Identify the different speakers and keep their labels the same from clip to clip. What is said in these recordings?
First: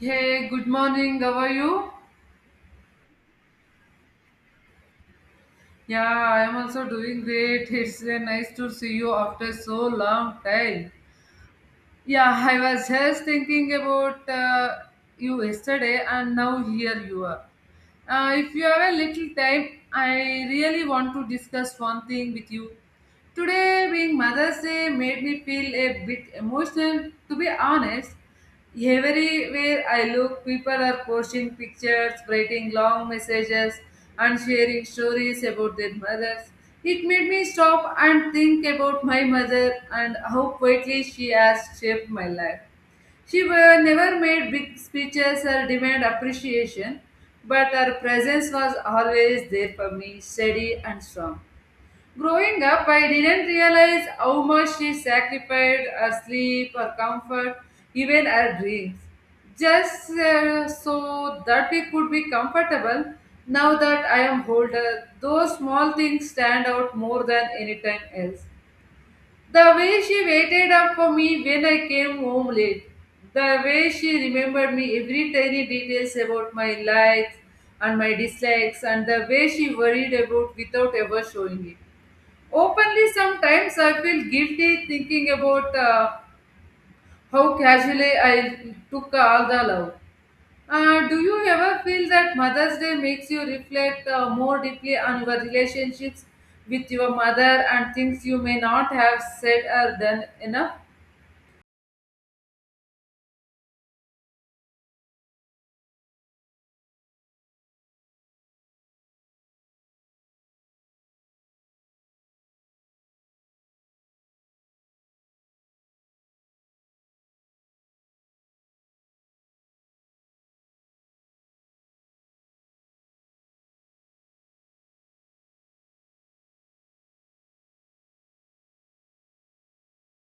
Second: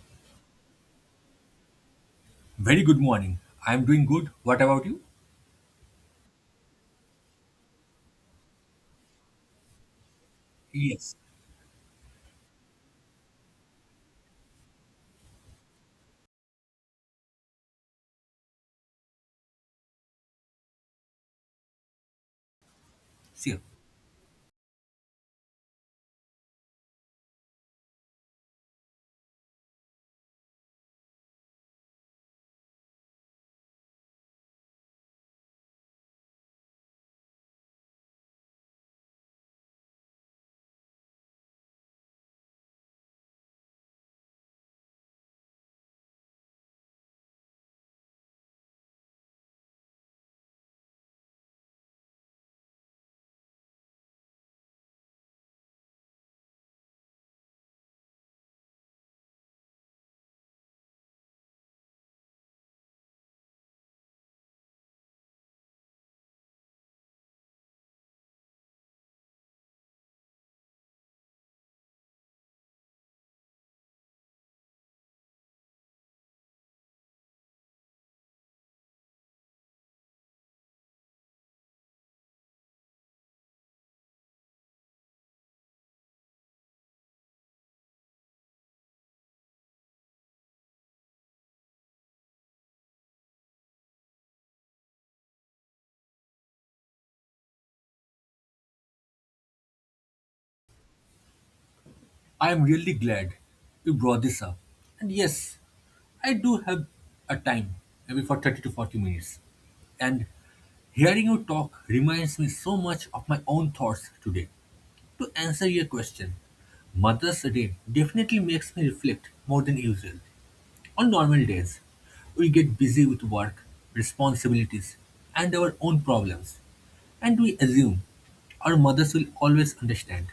Speaker 1: Hey, good morning. How are you?
Speaker 2: Very good morning. I'm doing good. What about you?
Speaker 1: Yeah, I am also doing great. It's nice to see you after so long time.
Speaker 2: Yes.
Speaker 1: Yeah, I was just thinking about you yesterday, and now here you are. If you have a little time, I really want to discuss one thing with you.
Speaker 2: See you.
Speaker 1: Today, being Mother's Day made me feel a bit emotional, to be honest. Everywhere I look, people are posting pictures, writing long messages, and sharing stories about their mothers. It made me stop and think about my mother and how quietly she has shaped my life. She were, never made big speeches or demand appreciation, but her presence was always there for me, steady and strong. Growing up, I didn't realize how much she sacrificed her sleep, her comfort, even her dreams, just so that we could be comfortable. Now that I am older, those small things stand out more than any time else. The way she waited up for me when I came home late, the way she remembered me every tiny details about my likes and my dislikes, and the way she worried about without ever showing it. Openly, sometimes I feel guilty thinking about how casually I took all the love. Do you ever feel that Mother's Day makes you reflect more deeply on your relationships with your mother and things you may not have said or done enough?
Speaker 2: I am really glad you brought this up. And yes, I do have a time, maybe for 30 to 40 minutes. And hearing you talk reminds me so much of my own thoughts today. To answer your question, Mother's Day definitely makes me reflect more than usual. On normal days, we get busy with work, responsibilities, and our own problems, and we assume our mothers will always understand.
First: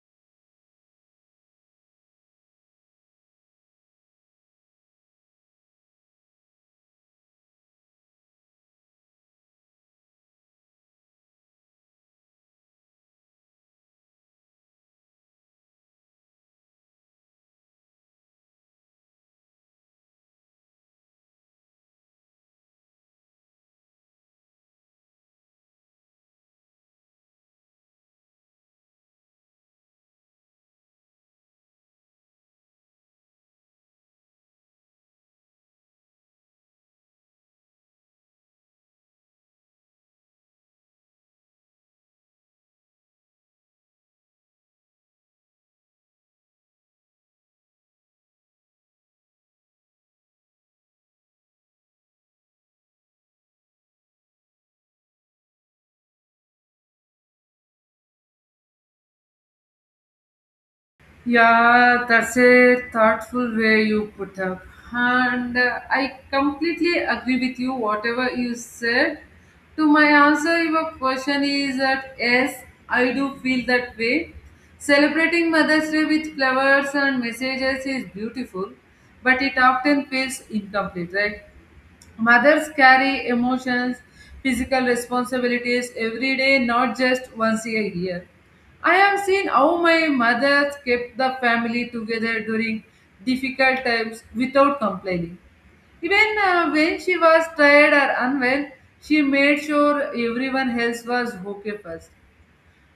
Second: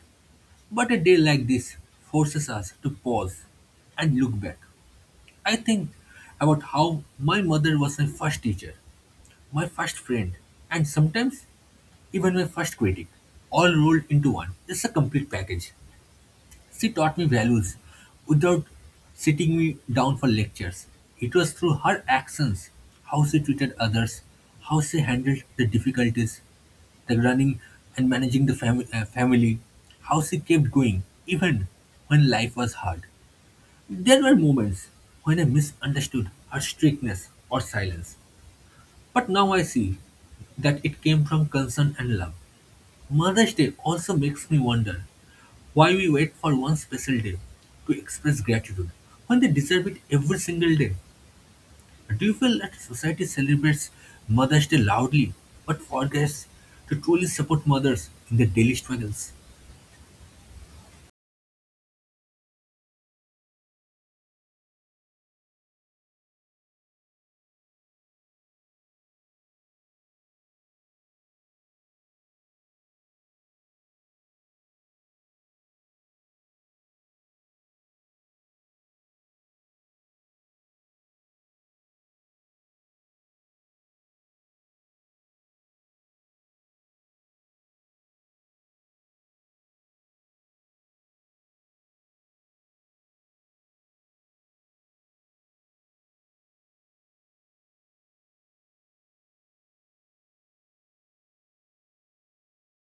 Speaker 2: But a day like this forces us to pause and look back. I think about how my mother was my first teacher, my first friend, and sometimes even my first critic, all rolled into one. It's a complete package. She taught me values without sitting me down for lectures. It was through her actions, how she treated others, how she handled the difficulties, the running and managing the family, how she kept going even when life was hard. There were moments when I misunderstood her strictness or silence, but now I see that it came from concern and love. Mother's Day also makes me wonder why we wait for one special day to express gratitude when they deserve it every single day. Do you feel that society celebrates Mother's Day loudly but forgets to truly support mothers in their daily struggles?
Speaker 1: Yeah, that's a thoughtful way you put up. And I completely agree with you, whatever you said. To my answer, your question is that yes, I do feel that way. Celebrating Mother's Day with flowers and messages is beautiful, but it often feels incomplete, right? Mothers carry emotions, physical responsibilities every day, not just once a year. I have seen how my mother kept the family together during difficult times without complaining. Even when she was tired or unwell, she made sure everyone else was okay first.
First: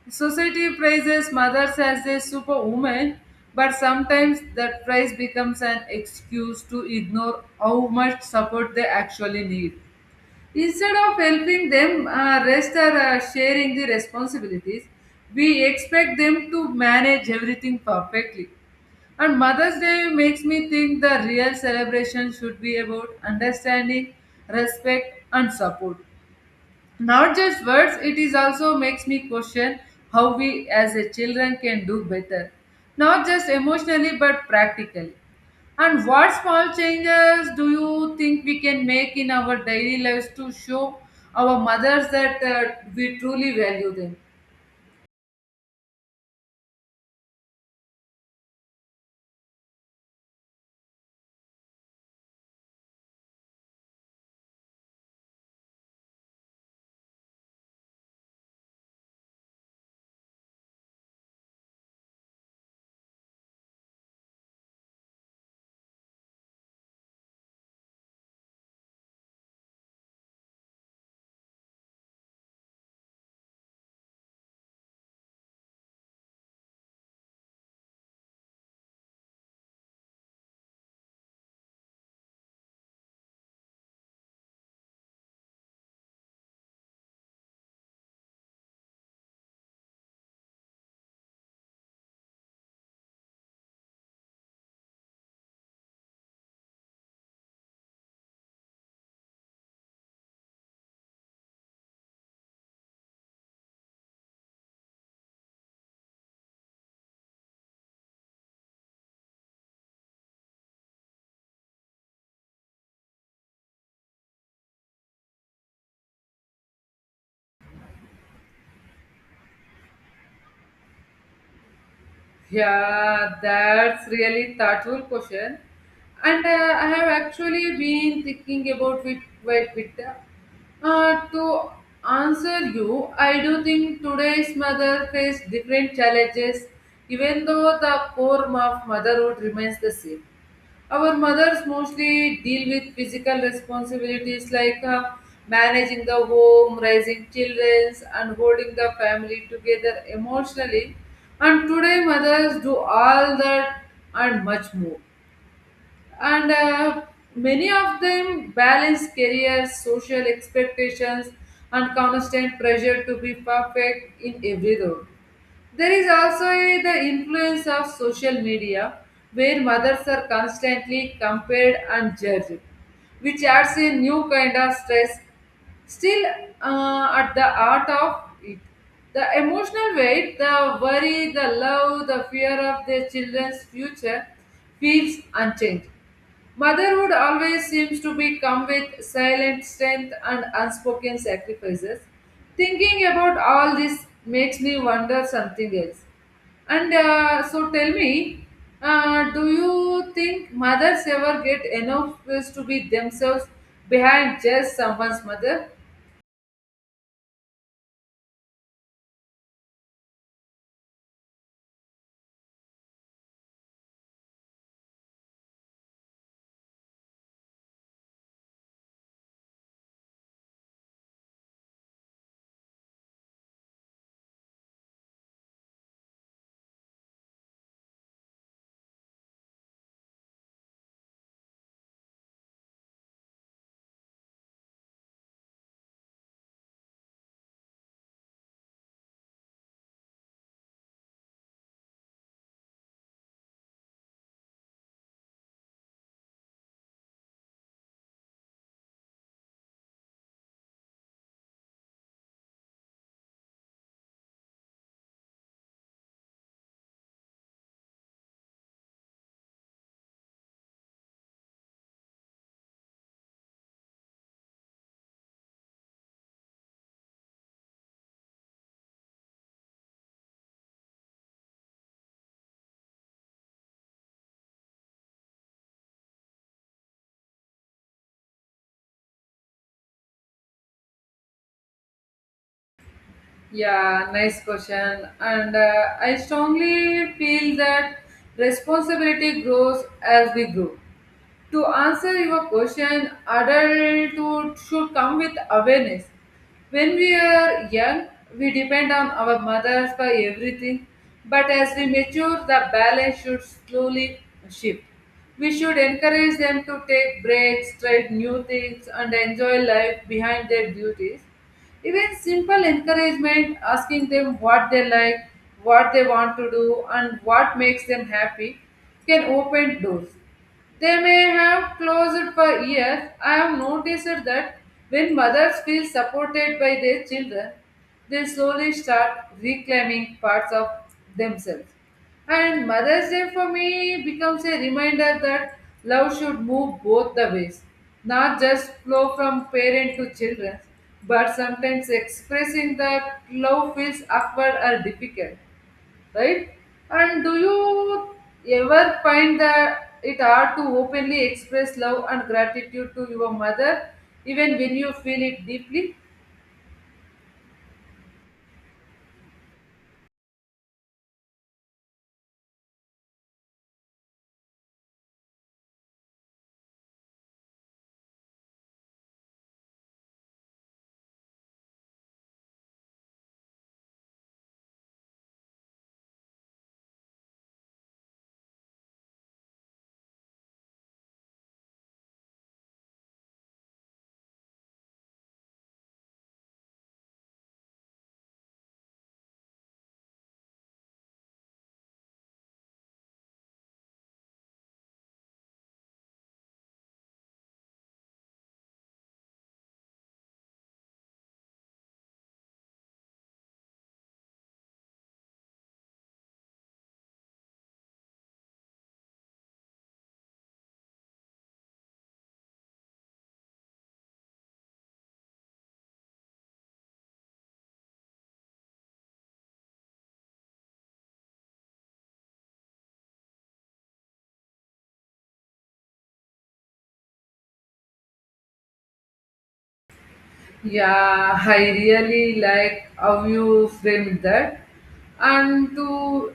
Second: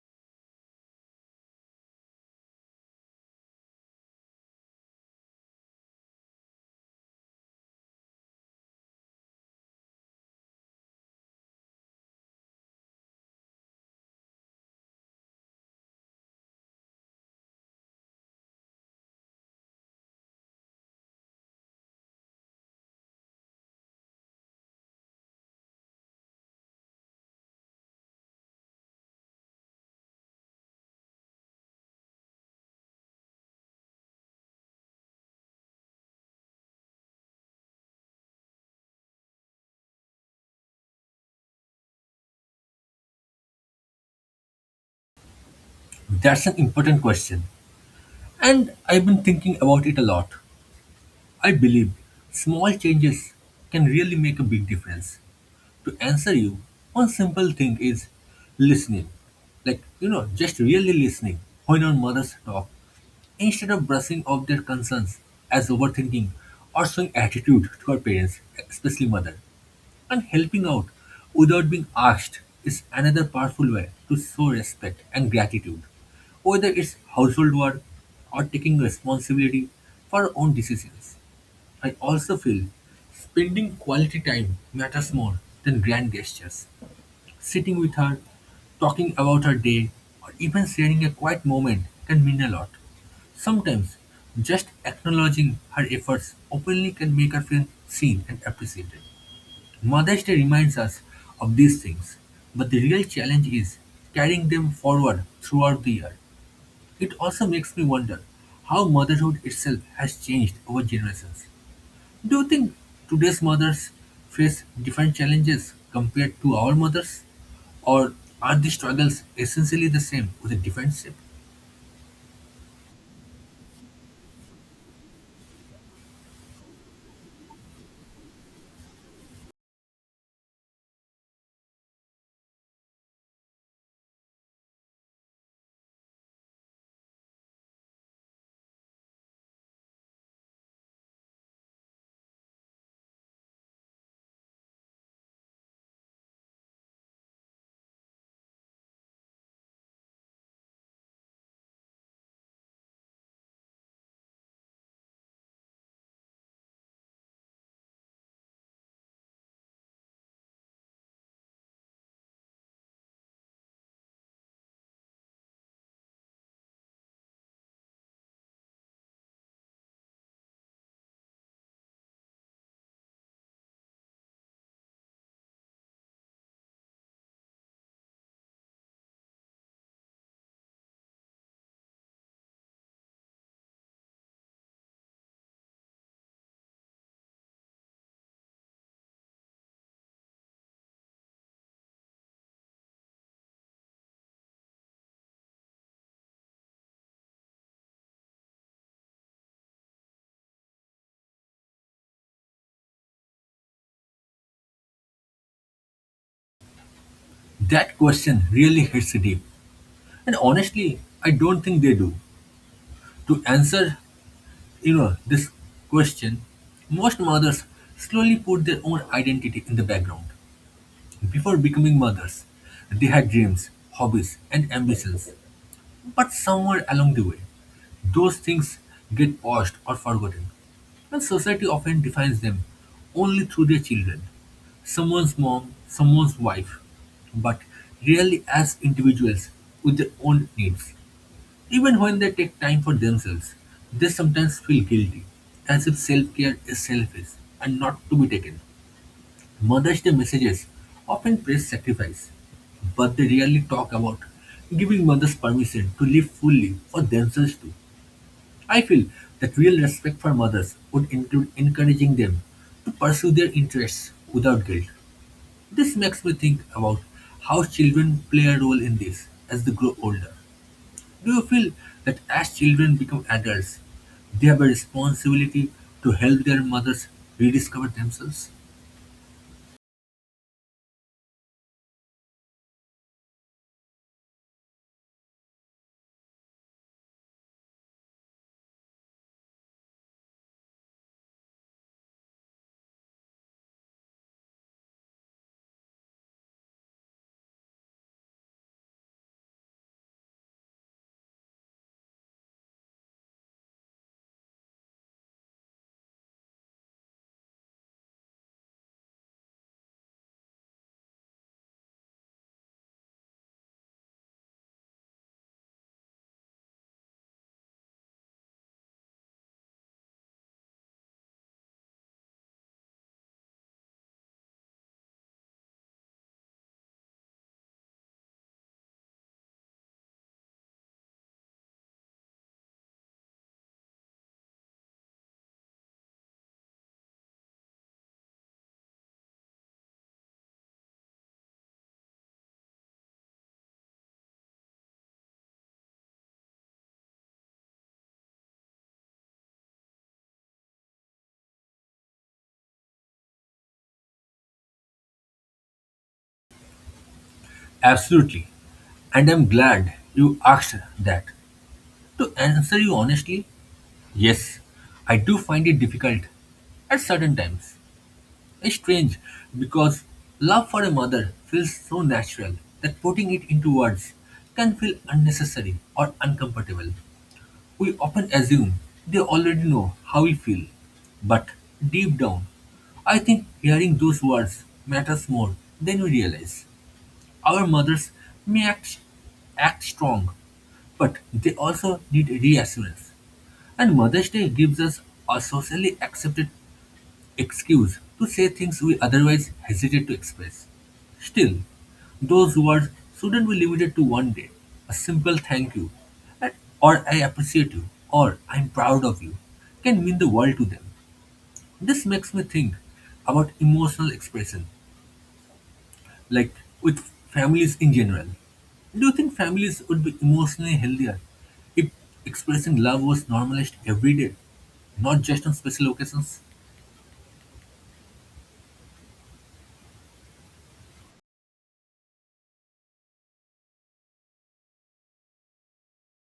Speaker 1: Society praises mothers as a superwoman, but sometimes that praise becomes an excuse to ignore how much support they actually need. Instead of helping them rest or sharing the responsibilities, we expect them to manage everything perfectly. And Mother's Day makes me think the real celebration should be about understanding, respect, and support, not just words. It is also makes me question how we as a children can do better, not just emotionally but practically, and what small changes do you think we can make in our daily lives to show our mothers that we truly value them.
Speaker 2: That's an important question, and I've been thinking about it a lot. I believe small changes can really make a big difference. To answer you, one simple thing is listening. Like, you know, just really listening when our mothers talk, instead of brushing off their concerns as overthinking or showing attitude to our parents, especially mother. And helping out without being asked is another powerful way to show respect and gratitude. Whether it's household work or taking responsibility for our own decisions. I also feel spending quality time matters more than grand gestures. Sitting with her, talking about her day, or even sharing a quiet moment can mean a lot. Sometimes, just acknowledging her efforts openly can make her feel seen and appreciated. Mother's Day reminds us of these things, but the real challenge is carrying them forward throughout the year. It also makes me wonder how motherhood itself has changed over generations. Do you think today's mothers face different challenges compared to our mothers? Or are the struggles essentially the same with a different shape?
Speaker 1: Yeah, that's really thoughtful question. And I have actually been thinking about it quite a bit. To answer you, I do think today's mother face different challenges, even though the core of motherhood remains the same. Our mothers mostly deal with physical responsibilities like managing the home, raising children, and holding the family together emotionally. And today, mothers do all that and much more. And many of them balance careers, social expectations, and constant pressure to be perfect in every role. There is also the influence of social media where mothers are constantly compared and judged, which adds a new kind of stress. Still, at the heart of it, the emotional weight, the worry, the love, the fear of their children's future feels unchanged. Motherhood always seems to be come with silent strength and unspoken sacrifices. Thinking about all this makes me wonder something else. And so tell me, do you think mothers ever get enough space to be themselves behind just someone's mother?
Speaker 2: That question really hits deep. And honestly, I don't think they do. To answer, this question, most mothers slowly put their own identity in the background. Before becoming mothers, they had dreams, hobbies, and ambitions. But somewhere along the way, those things get paused or forgotten, and society often defines them only through their children someone's mom, someone's wife, but rarely as individuals with their own needs. Even when they take time for themselves, they sometimes feel guilty, as if self care is selfish and not to be taken. Mother's Day messages often praise sacrifice, but they rarely talk about giving mothers permission to live fully for themselves too. I feel that real respect for mothers would include encouraging them to pursue their interests without guilt. This makes me think about how children play a role in this as they grow older. Do you feel that as children become adults, they have a responsibility to help their mothers rediscover themselves?
Speaker 1: Yeah, nice question. And I strongly feel that responsibility grows as we grow. To answer your question, adulthood should come with awareness. When we are young, we depend on our mothers for everything, but as we mature, the balance should slowly shift. We should encourage them to take breaks, try new things, and enjoy life behind their duties. Even simple encouragement, asking them what they like, what they want to do, and what makes them happy, can open doors. They may have closed for years. I have noticed that when mothers feel supported by their children, they slowly start reclaiming parts of themselves. And Mother's Day for me becomes a reminder that love should move both the ways, not just flow from parent to children, but sometimes expressing that love feels awkward or difficult, right? And do you ever find that it hard to openly express love and gratitude to your mother, even when you feel it deeply?
Speaker 2: Absolutely. And I'm glad you asked that. To answer you honestly, yes, I do find it difficult at certain times. It's strange because love for a mother feels so natural that putting it into words can feel unnecessary or uncomfortable. We often assume they already know how we feel, but deep down, I think hearing those words matters more than we realize. Our mothers may act strong, but they also need reassurance. And Mother's Day gives us a socially accepted excuse to say things we otherwise hesitate to express. Still, those words shouldn't be limited to one day. A simple thank you, and- or I appreciate you, or I'm proud of you, can mean the world to them. This makes me think about emotional expression like with families in general. Do you think families would be emotionally healthier if expressing love was normalized every day, not just on special occasions?
Speaker 1: Yeah, I really like how you framed that. And to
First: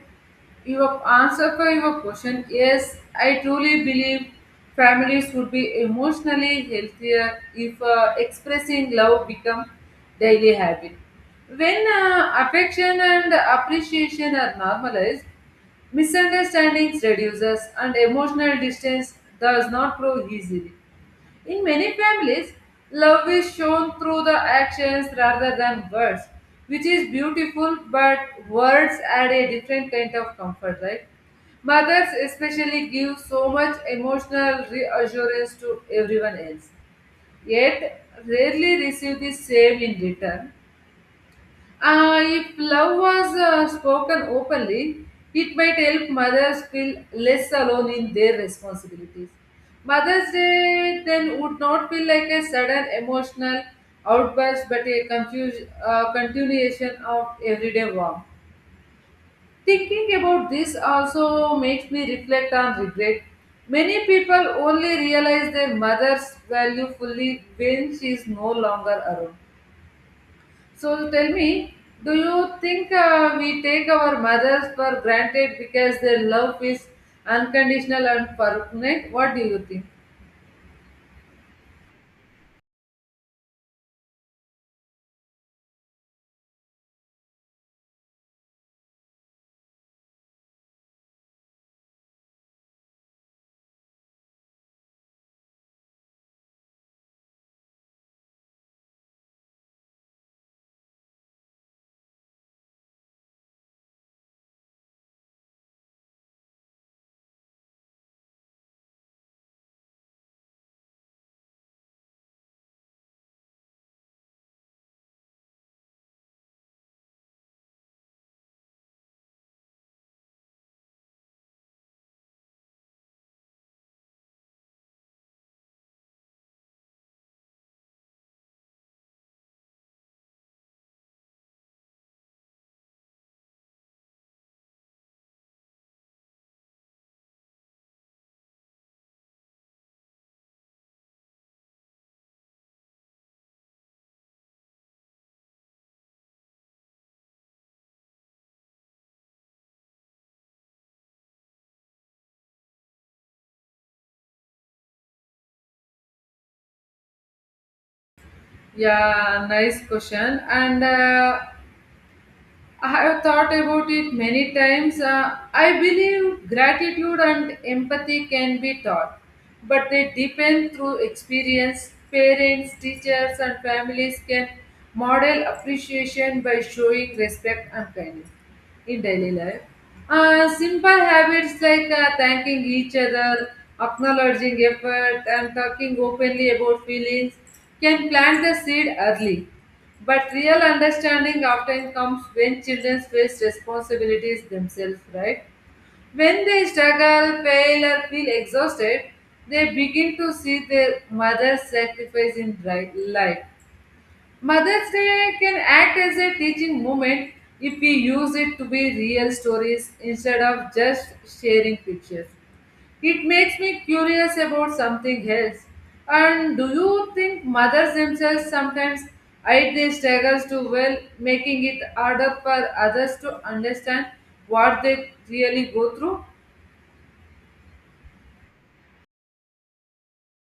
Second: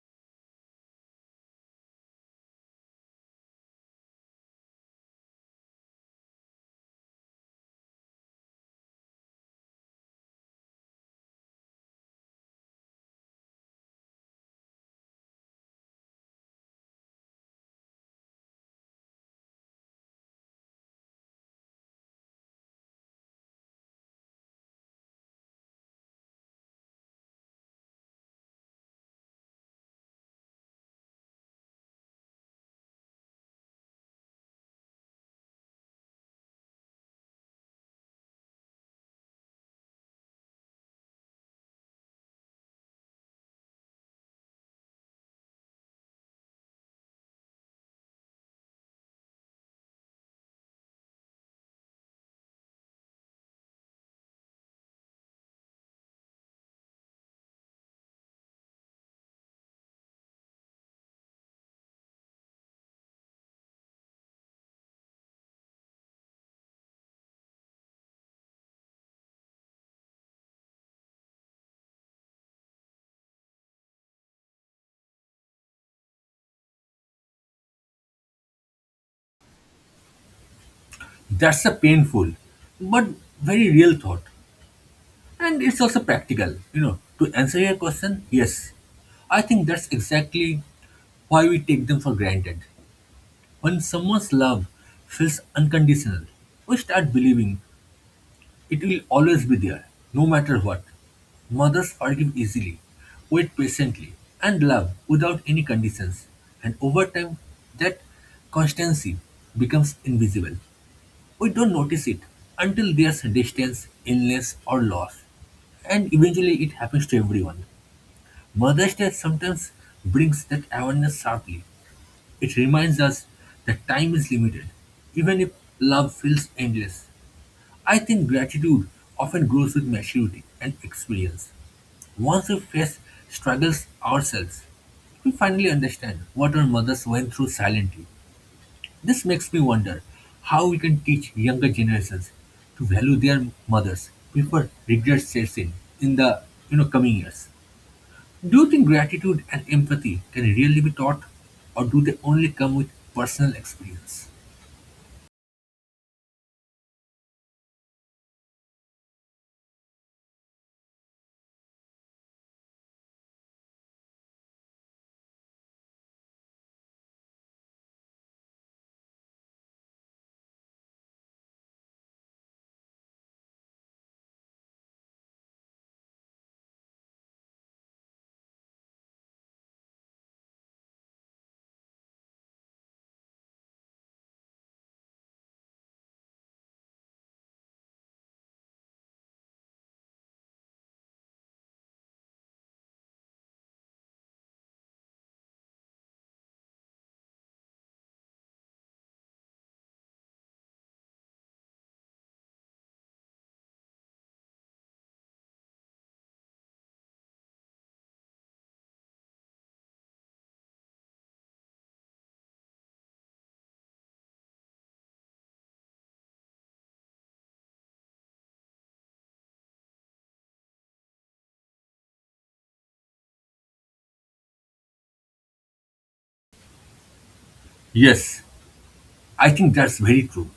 Speaker 1: your answer for your question, yes, I truly believe families would be emotionally healthier if expressing love become daily habit. When affection and appreciation are normalized, misunderstandings reduces and emotional distance does not grow easily. In many families, love is shown through the actions rather than words, which is beautiful, but words add a different kind of comfort, right? Mothers especially give so much emotional reassurance to everyone else, yet rarely receive the same in return. If love was spoken openly, it might help mothers feel less alone in their responsibilities. Mother's Day then would not feel like a sudden emotional outburst but a confused continuation of everyday warmth. Thinking about this also makes me reflect on regret. Many people only realize their mother's value fully when she is no longer around. So tell me, do you think we take our mothers for granted because their love is unconditional and permanent? What do you think?
Speaker 2: That's a painful but very real thought, and it's also practical. You know, to answer your question, yes, I think that's exactly why we take them for granted. When someone's love feels unconditional, we start believing it will always be there, no matter what. Mothers forgive easily, wait patiently, and love without any conditions. And over time, that constancy becomes invisible. We don't notice it until there's distance, illness, or loss. And eventually, it happens to everyone. Mother's Day sometimes brings that awareness sharply. It reminds us that time is limited, even if love feels endless. I think gratitude often grows with maturity and experience. Once we face struggles ourselves, we finally understand what our mothers went through silently. This makes me wonder how we can teach younger generations to value their mothers before regret sets in the coming years. Do you think gratitude and empathy can really be taught, or do they only come with personal experience?
Speaker 1: Yeah, nice question. And I have thought about it many times. I believe gratitude and empathy can be taught, but they depend through experience. Parents, teachers, and families can model appreciation by showing respect and kindness in daily life. Simple habits like thanking each other, acknowledging effort, and talking openly about feelings can plant the seed early. But real understanding often comes when children face responsibilities themselves, right? When they struggle, fail, or feel exhausted, they begin to see their mother's sacrifice in life. Mother's Day can act as a teaching moment if we use it to be real stories instead of just sharing pictures. It makes me curious about something else. And do you think mothers themselves sometimes hide their struggles too well, making it harder for others to understand what they really go through?
Speaker 2: Yes, I think that's very true.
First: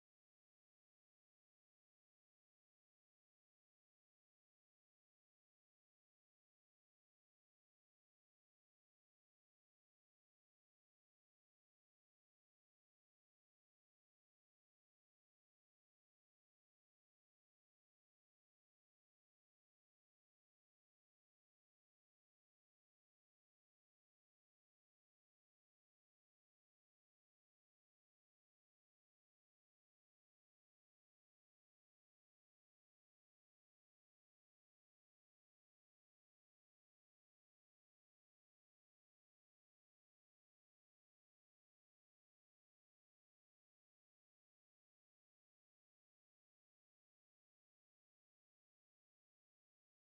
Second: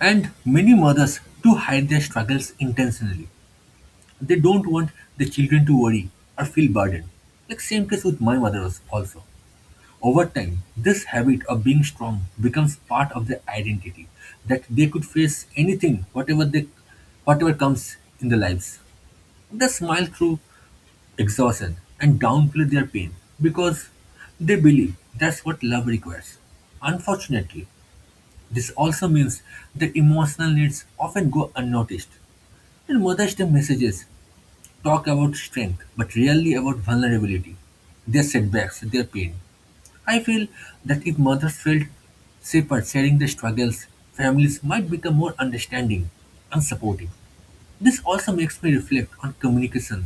Speaker 2: And many mothers do hide their struggles intentionally. They don't want the children to worry or feel burdened. Like same case with my mother also. Over time, this habit of being strong becomes part of their identity, that they could face anything, whatever comes in their lives. They smile through exhaustion and downplay their pain because they believe that's what love requires. Unfortunately, this also means that emotional needs often go unnoticed. And Mother's Day messages talk about strength but rarely about vulnerability, their setbacks, their pain. I feel that if mothers felt safer sharing their struggles, families might become more understanding and supportive. This also makes me reflect on communication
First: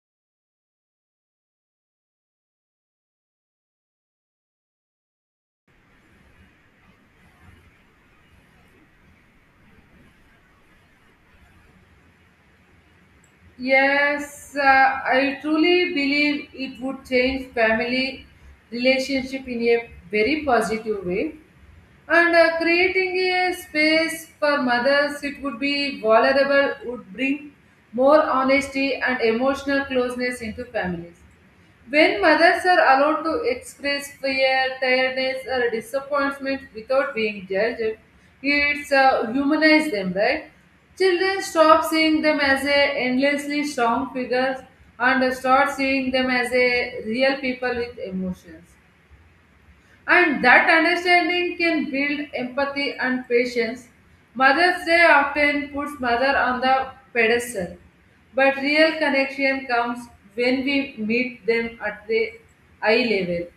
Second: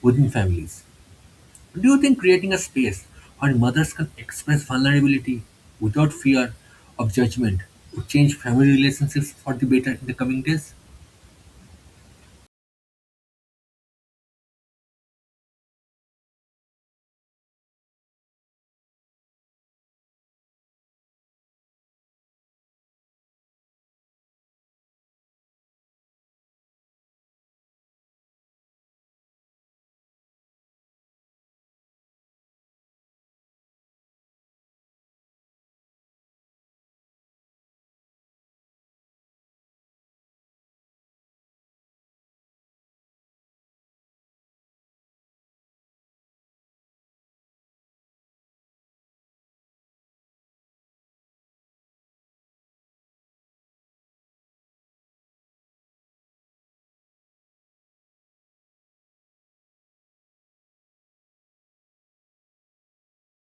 Speaker 2: within families. Do you think creating a space where mothers can express vulnerability without fear of judgment would change family relationships for the better in the coming days?
Speaker 1: Yes, I truly believe it would change family relationship in a very positive way. And creating a space for mothers, it would be vulnerable, would bring more honesty and emotional closeness into families. When mothers are allowed to express fear, tiredness, or disappointment without being judged, it's humanize them, right? Children stop seeing them as a endlessly strong figures and start seeing them as a real people with emotions. And that understanding can build empathy and patience. Mother's Day often puts mother on the pedestal, but real connection comes when we meet them at the eye level.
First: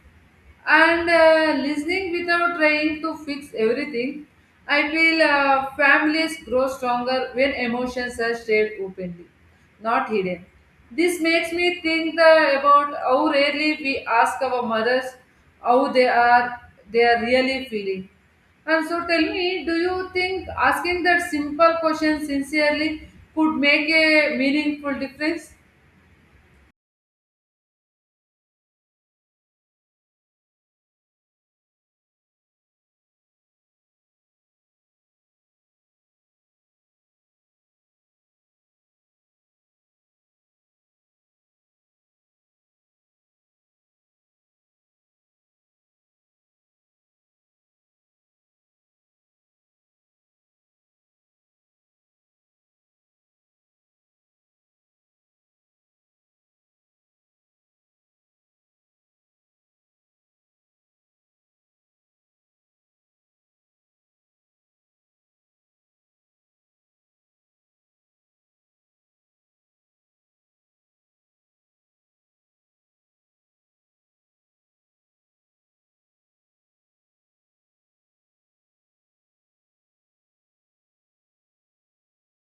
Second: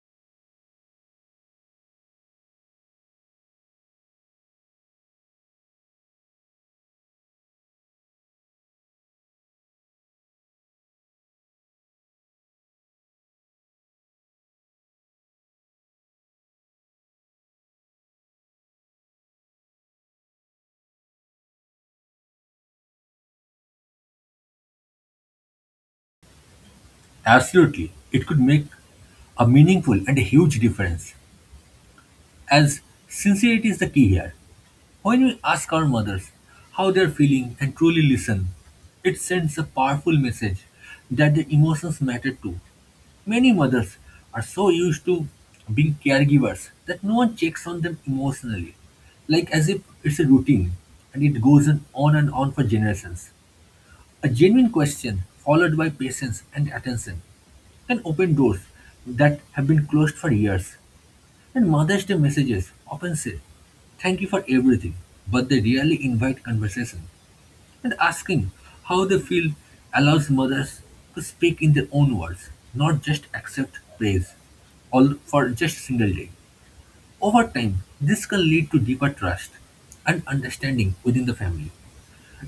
Speaker 1: And listening without trying to fix everything, I feel families grow stronger when emotions are shared openly, not hidden. This makes me think about how rarely we ask our mothers how they are really feeling. And so tell me, do you think asking that simple question sincerely could make a meaningful difference?
Speaker 2: Absolutely. It could make a meaningful and a huge difference, as sincerity is the key here. When we ask our mothers how they're feeling and truly listen, it sends a powerful message that their emotions matter too. Many mothers are so used to being caregivers that no one checks on them emotionally, like as if it's a routine and it goes on and on for generations. A genuine question followed by patience and attention can open doors that have been closed for years. And Mother's Day messages often say, thank you for everything, but they rarely invite conversation. And asking how they feel allows mothers to speak in their own words, not just accept praise all for just single day. Over time, this can lead to deeper trust and understanding within the family.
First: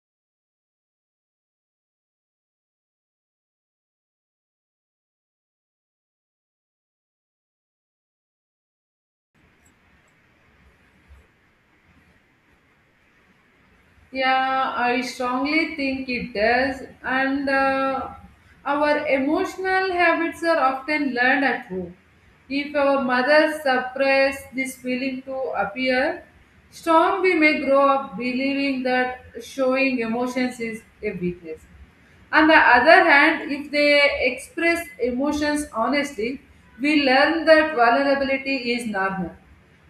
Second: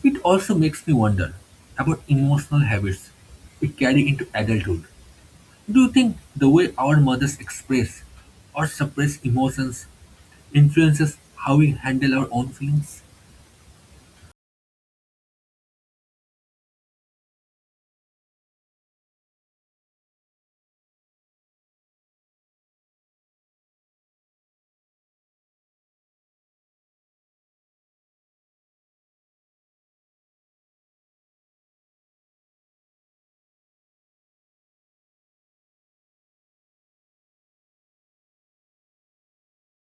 Speaker 2: It also makes me wonder about emotional habits we carry into adulthood. Do you think the way our mothers express or suppress emotions influences how we handle our own feelings?
Speaker 1: Yeah, I strongly think it does. And our emotional habits are often learned at home. If our mothers suppress this feeling to appear strong, we may grow up believing that showing emotions is a weakness. On the other hand, if they express emotions honestly, we learn that vulnerability is normal.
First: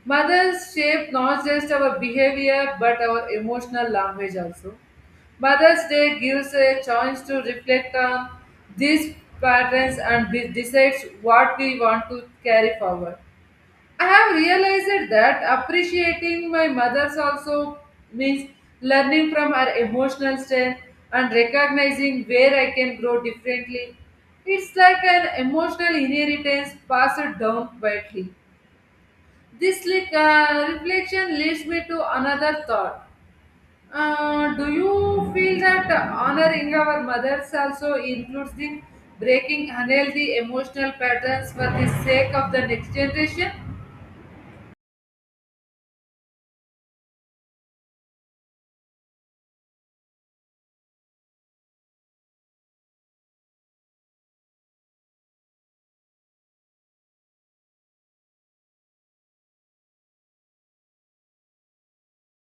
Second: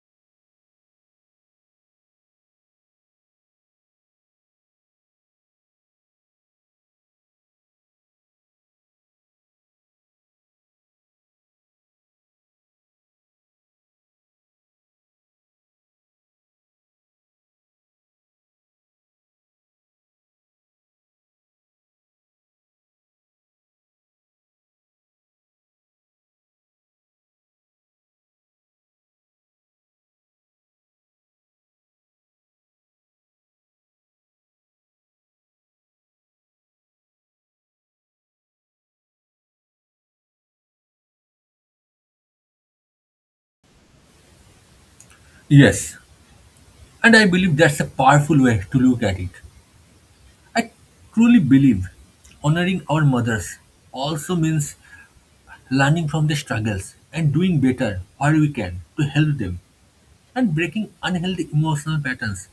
Speaker 1: Mothers shape not just our behavior but our emotional language also. Mother's Day gives a chance to reflect on these patterns and decides what we want to carry forward. I have realized that appreciating my mother's also means learning from her emotional strength and recognizing where I can grow differently. It's like an emotional inheritance passed down quietly. This reflection leads me to another thought. Do you feel that honoring our mothers also includes the breaking unhealthy emotional patterns for the sake of the next generation?
Speaker 2: Yes, and I believe that's a powerful way to look at it. I truly believe honoring our mothers also means learning from their struggles and doing better where we can to help them. And breaking unhealthy emotional patterns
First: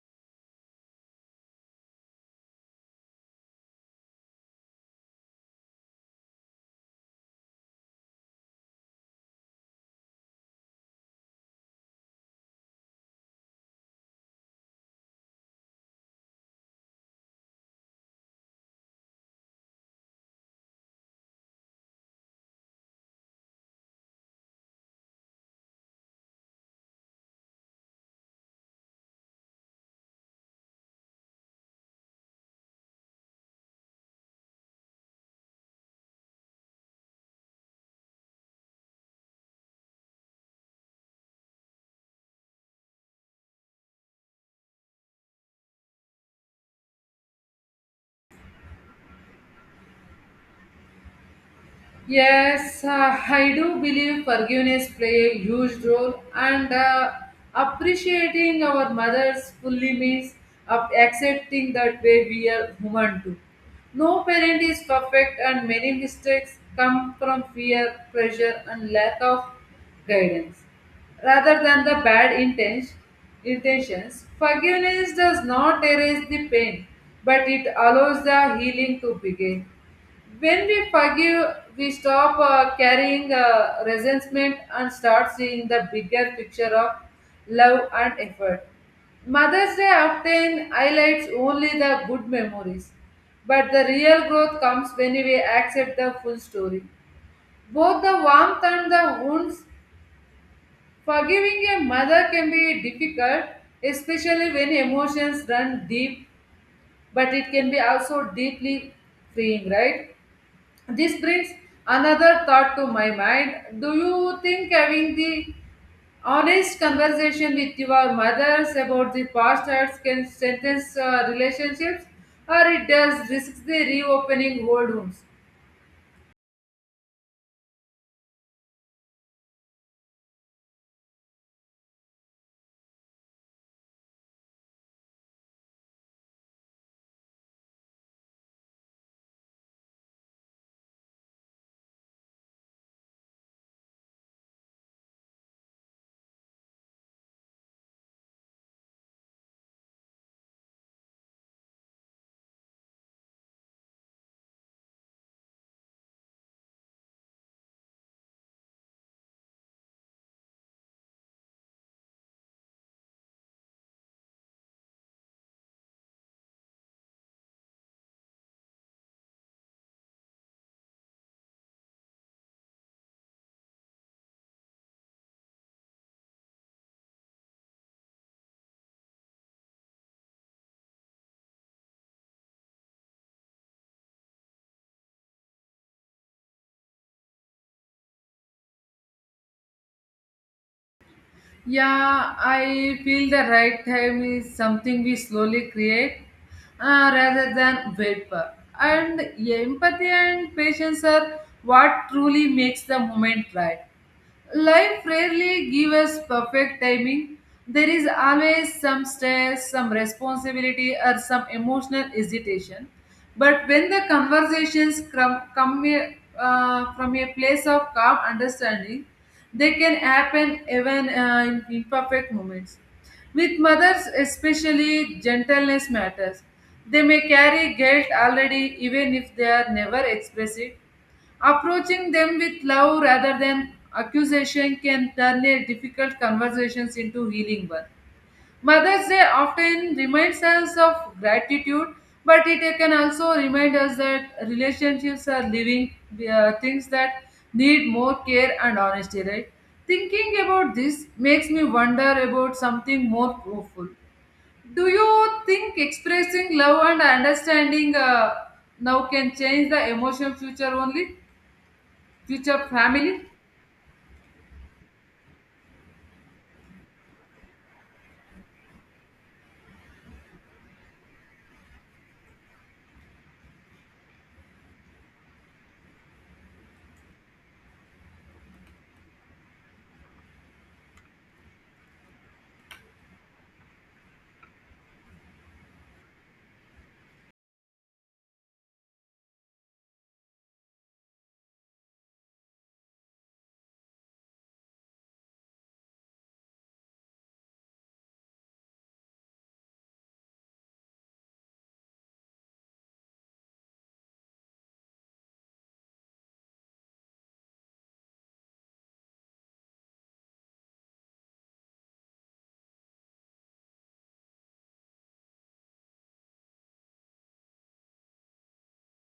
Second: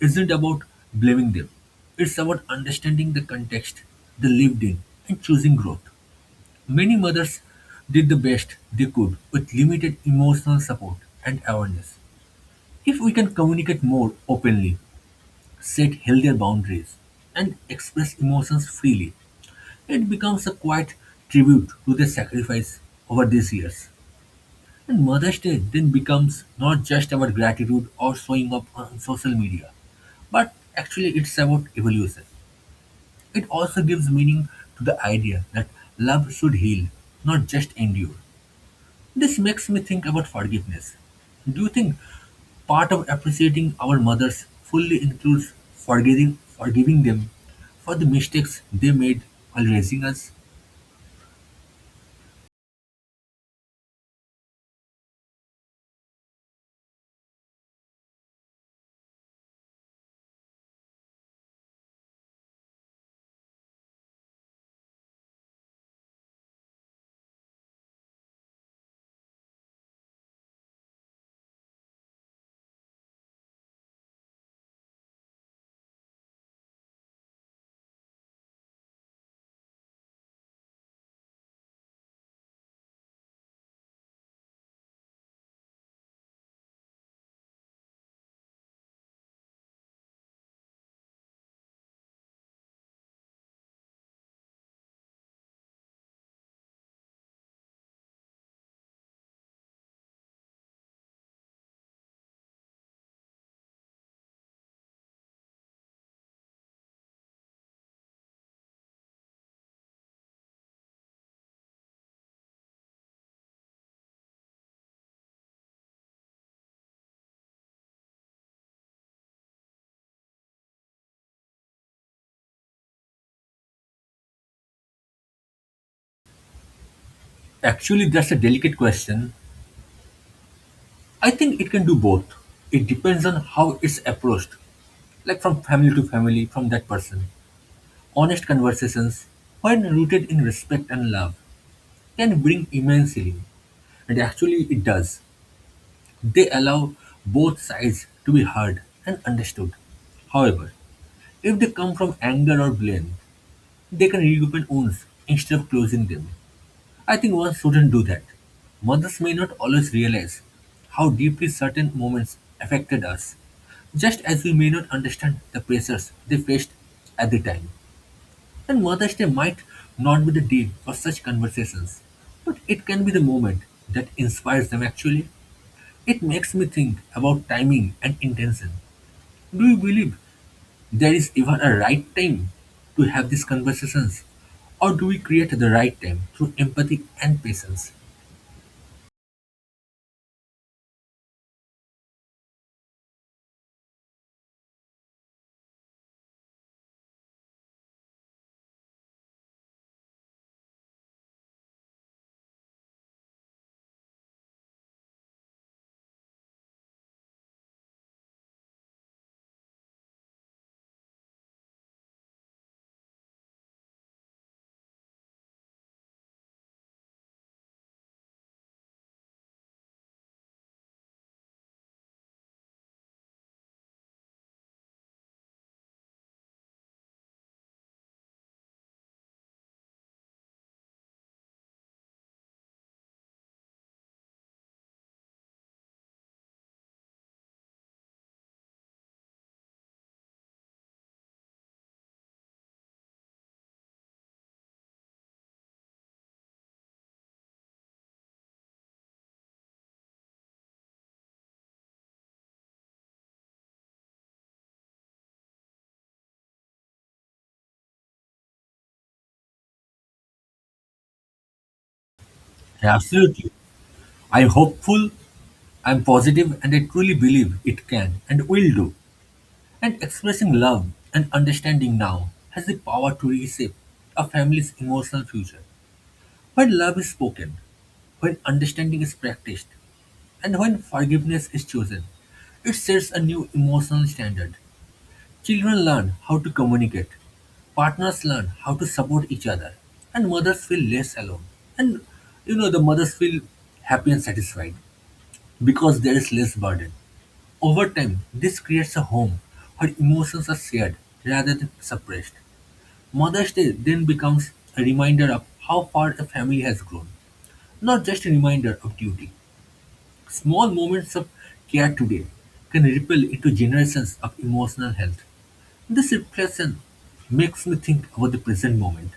Speaker 2: isn't about blaming them, it's about understanding the context they lived in and choosing growth. Many mothers did the best they could with limited emotional support and awareness. If we can communicate more openly, set healthier boundaries, and express emotions freely, it becomes a quiet tribute to their sacrifice over these years. And Mother's Day then becomes not just about gratitude or showing up on social media, but actually it's about evolution. It also gives meaning to the idea that love should heal, not just endure. This makes me think about forgiveness. Do you think part of appreciating our mothers fully includes forgetting forgiving them for the mistakes they made while raising us?
Speaker 1: Yes, I do believe forgiveness play a huge role, and appreciating our mothers fully means up accepting that way we are human too. No parent is perfect, and many mistakes come from fear, pressure, and lack of guidance. Rather than the bad intentions, forgiveness does not erase the pain, but it allows the healing to begin. When we forgive, we stop carrying resentment and start seeing the bigger picture of love and effort. Mother's Day often highlights only the good memories, but the real growth comes when we accept the full story. Both the warmth and the wounds, forgiving a mother can be difficult, especially when emotions run deep, but it can be also deeply freeing, right? This brings another thought to my mind. Do you think having the honest conversation with your mothers about the past hurts can strengthen relationships, or it does risk the reopening old wounds?
Speaker 2: Actually, that's a delicate question. I think it can do both. It depends on how it's approached, like from family to family, from that person. Honest conversations, when rooted in respect and love, can bring immensely. And actually, it does. They allow both sides to be heard and understood. However, if they come from anger or blame, they can reopen wounds instead of closing them. I think one shouldn't do that. Mothers may not always realize how deeply certain moments affected us, just as we may not understand the pressures they faced at the time. And Mother's Day might not be the day for such conversations, but it can be the moment that inspires them actually. It makes me think about timing and intention. Do you believe there is even a right time to have these conversations? Or do we create the right time through empathy and patience?
Speaker 1: Yeah, I feel the right time is something we slowly create rather than wait for. And empathy and patience are what truly makes the moment right. Life rarely gives us perfect timing. There is always some stress, some responsibility, or some emotional hesitation. But when the conversations come from a place of calm understanding, they can happen even in imperfect moments. With mothers, especially, gentleness matters. They may carry guilt already, even if they are never express it. Approaching them with love rather than accusation can turn a difficult conversations into healing one. Mother's Day often reminds us of gratitude, but it can also remind us that relationships are living things that need more care and honesty, right? Thinking about this makes me wonder about something more profound. Do you think expressing love and understanding now can change the emotional future only? Future family.
Speaker 2: Absolutely. I'm hopeful, I'm positive, and I truly believe it can and will do. And expressing love and understanding now has the power to reshape a family's emotional future. When love is spoken, when understanding is practiced, and when forgiveness is chosen, it sets a new emotional standard. Children learn how to communicate, partners learn how to support each other, and mothers feel less alone. And you know, the mothers feel happy and satisfied because there is less burden. Over time, this creates a home where emotions are shared rather than suppressed. Mother's Day then becomes a reminder of how far a family has grown not just a reminder of duty. Small moments of care today can ripple into generations of emotional health. This reflection makes me think about the present moment.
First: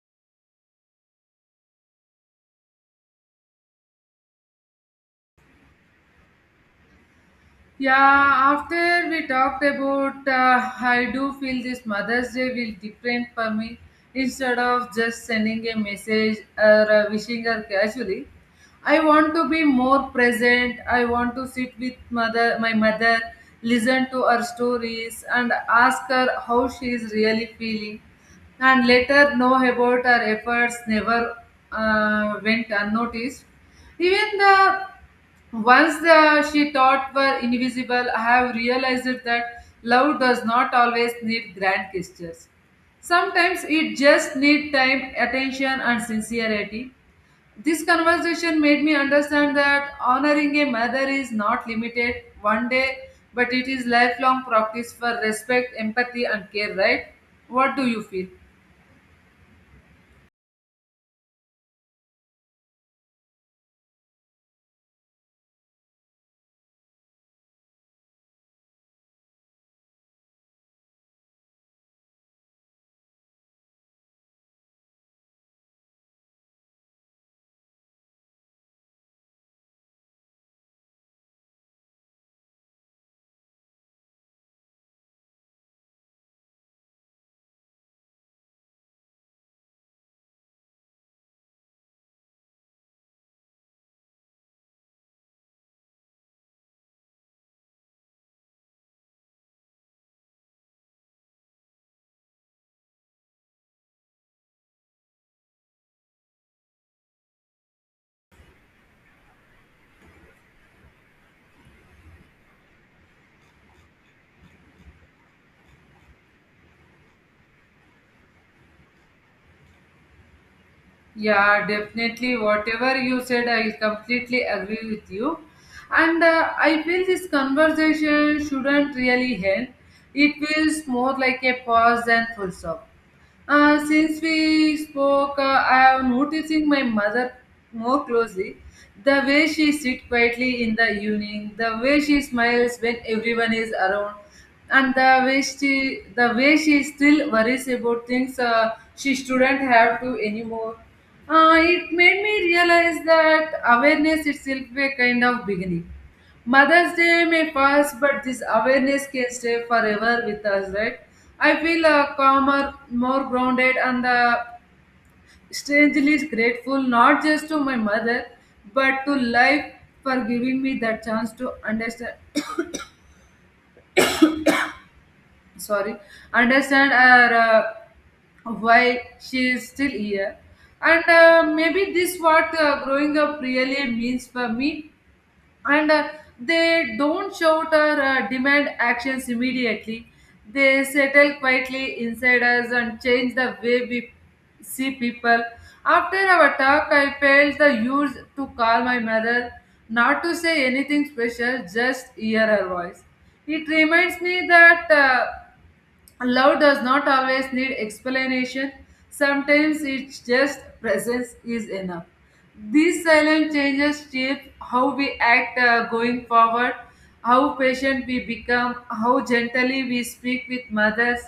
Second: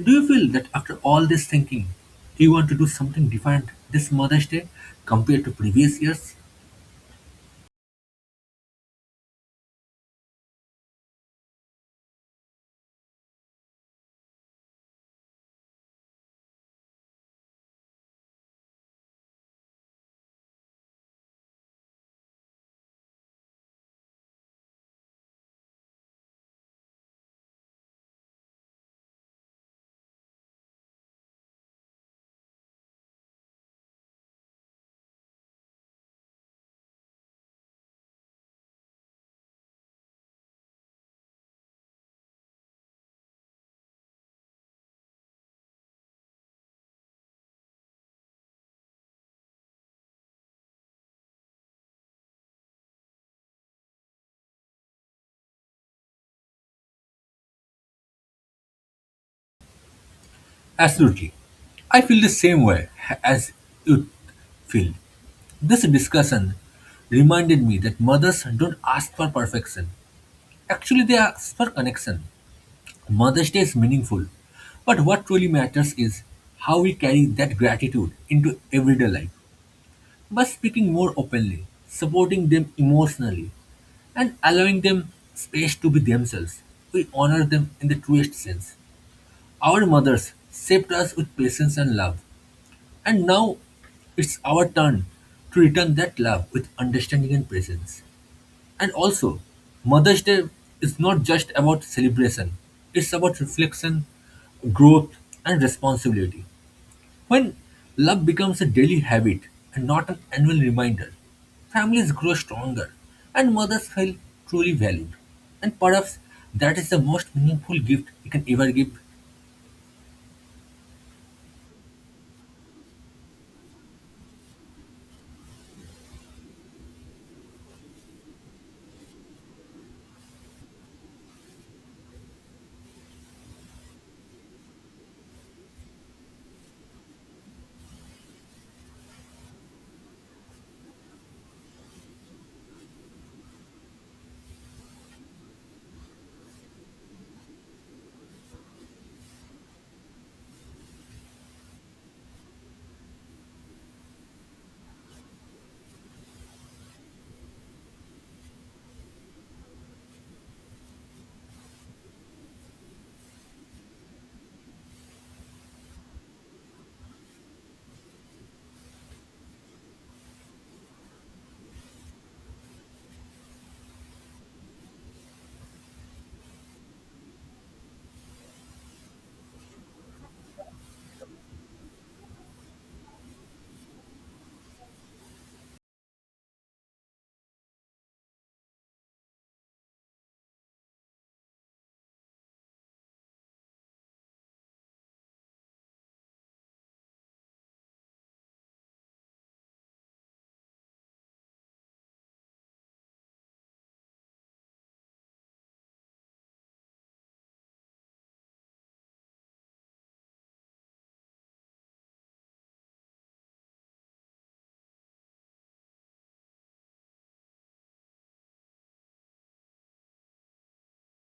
Speaker 2: Do you feel that after all this thinking, you want to do something different this Mother's Day compared to previous years?
Speaker 1: Yeah, after we talked about, I do feel this mother's day will different for me, instead of just sending a message or wishing her casually. I want to be more present. I want to sit with mother my mother, listen to her stories and ask her how she is really feeling, and let her know about her efforts never went unnoticed. Even the once the she thought were invisible, I have realized that love does not always need grand gestures. Sometimes it just needs time, attention, and sincerity. This conversation made me understand that honoring a mother is not limited one day, but it is lifelong practice for respect, empathy, and care. Right? What do you feel?
Speaker 2: Absolutely. I feel the same way as you feel. This discussion reminded me that mothers don't ask for perfection. Actually, they ask for connection. Mother's Day is meaningful, but what truly matters is how we carry that gratitude into everyday life by speaking more openly, supporting them emotionally, and allowing them space to be themselves. We honor them in the truest sense. Our mothers shaped us with patience and love, and now it's our turn to return that love with understanding and presence. And also, Mother's Day is not just about celebration, it's about reflection, growth, and responsibility. When love becomes a daily habit and not an annual reminder, families grow stronger and mothers feel truly valued. And perhaps that is the most meaningful gift you can ever give.
Speaker 1: Yeah, definitely. Whatever you said, I completely agree with you. And I feel this conversation shouldn't really end. It feels more like a pause than full stop. Since we spoke, I am noticing my mother more closely. The way she sits quietly in the evening, the way she smiles when everyone is around, and the way she still worries about things she shouldn't have to anymore. It made me realize that awareness itself a kind of beginning. Mother's Day may pass, but this awareness can stay forever with us, right? I feel calmer, more grounded, and strangely grateful not just to my mother, but to life for giving me that chance to understand. Sorry, understand, why she is still here, and maybe this what growing up really means for me, and they don't shout or demand actions immediately. They settle quietly inside us and change the way we see people. After our talk, I felt the urge to call my mother, not to say anything special, just hear her voice. It reminds me that love does not always need explanation. Sometimes it's just presence is enough. These silent changes shape how we act going forward, how patient we become, how gently we speak with mothers.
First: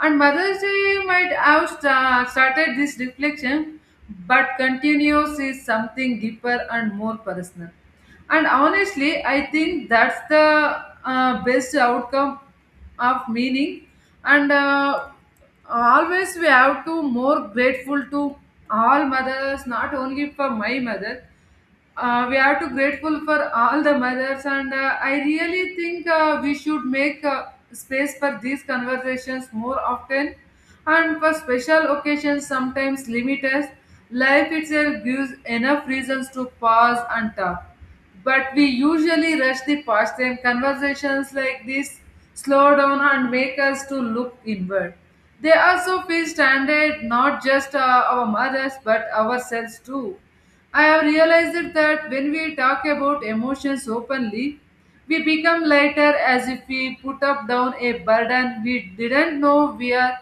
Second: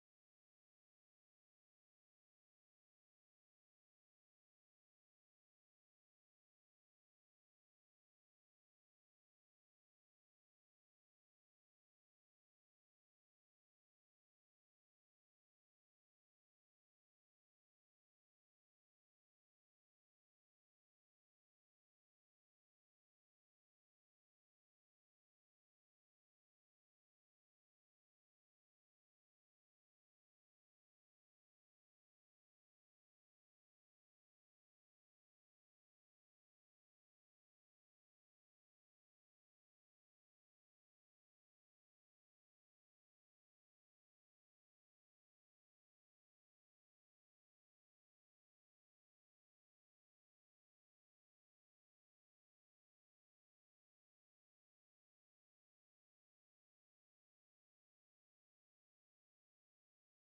Speaker 1: And Mother's Day might have started this reflection, but continues is something deeper and more personal. And honestly, I think that's the best outcome of meaning. And always we have to more grateful to all mothers, not only for my mother. We have to grateful for all the mothers, and I really think we should make space for these conversations more often, and for special occasions sometimes limit us. Life itself gives enough reasons to pause and talk. But we usually rush the past. Pastime. Conversations like this slow down and make us to look inward. They also feel standard, not just our mothers, but ourselves too. I have realized that when we talk about emotions openly, we become lighter as if we put up down a burden we didn't know we are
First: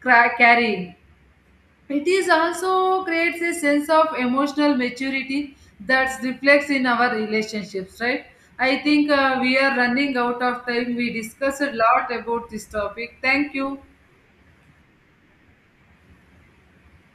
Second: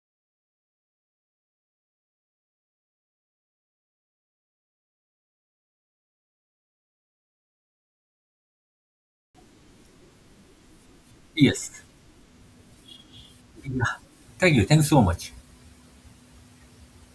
Speaker 1: carrying. It is also creates a sense of emotional maturity that reflects in our relationships, right? I think we are running out of time. We discussed a
Speaker 2: Yes.
Speaker 1: lot about this topic. Thank you.
Speaker 2: Yeah. Thank you. Thank you so much.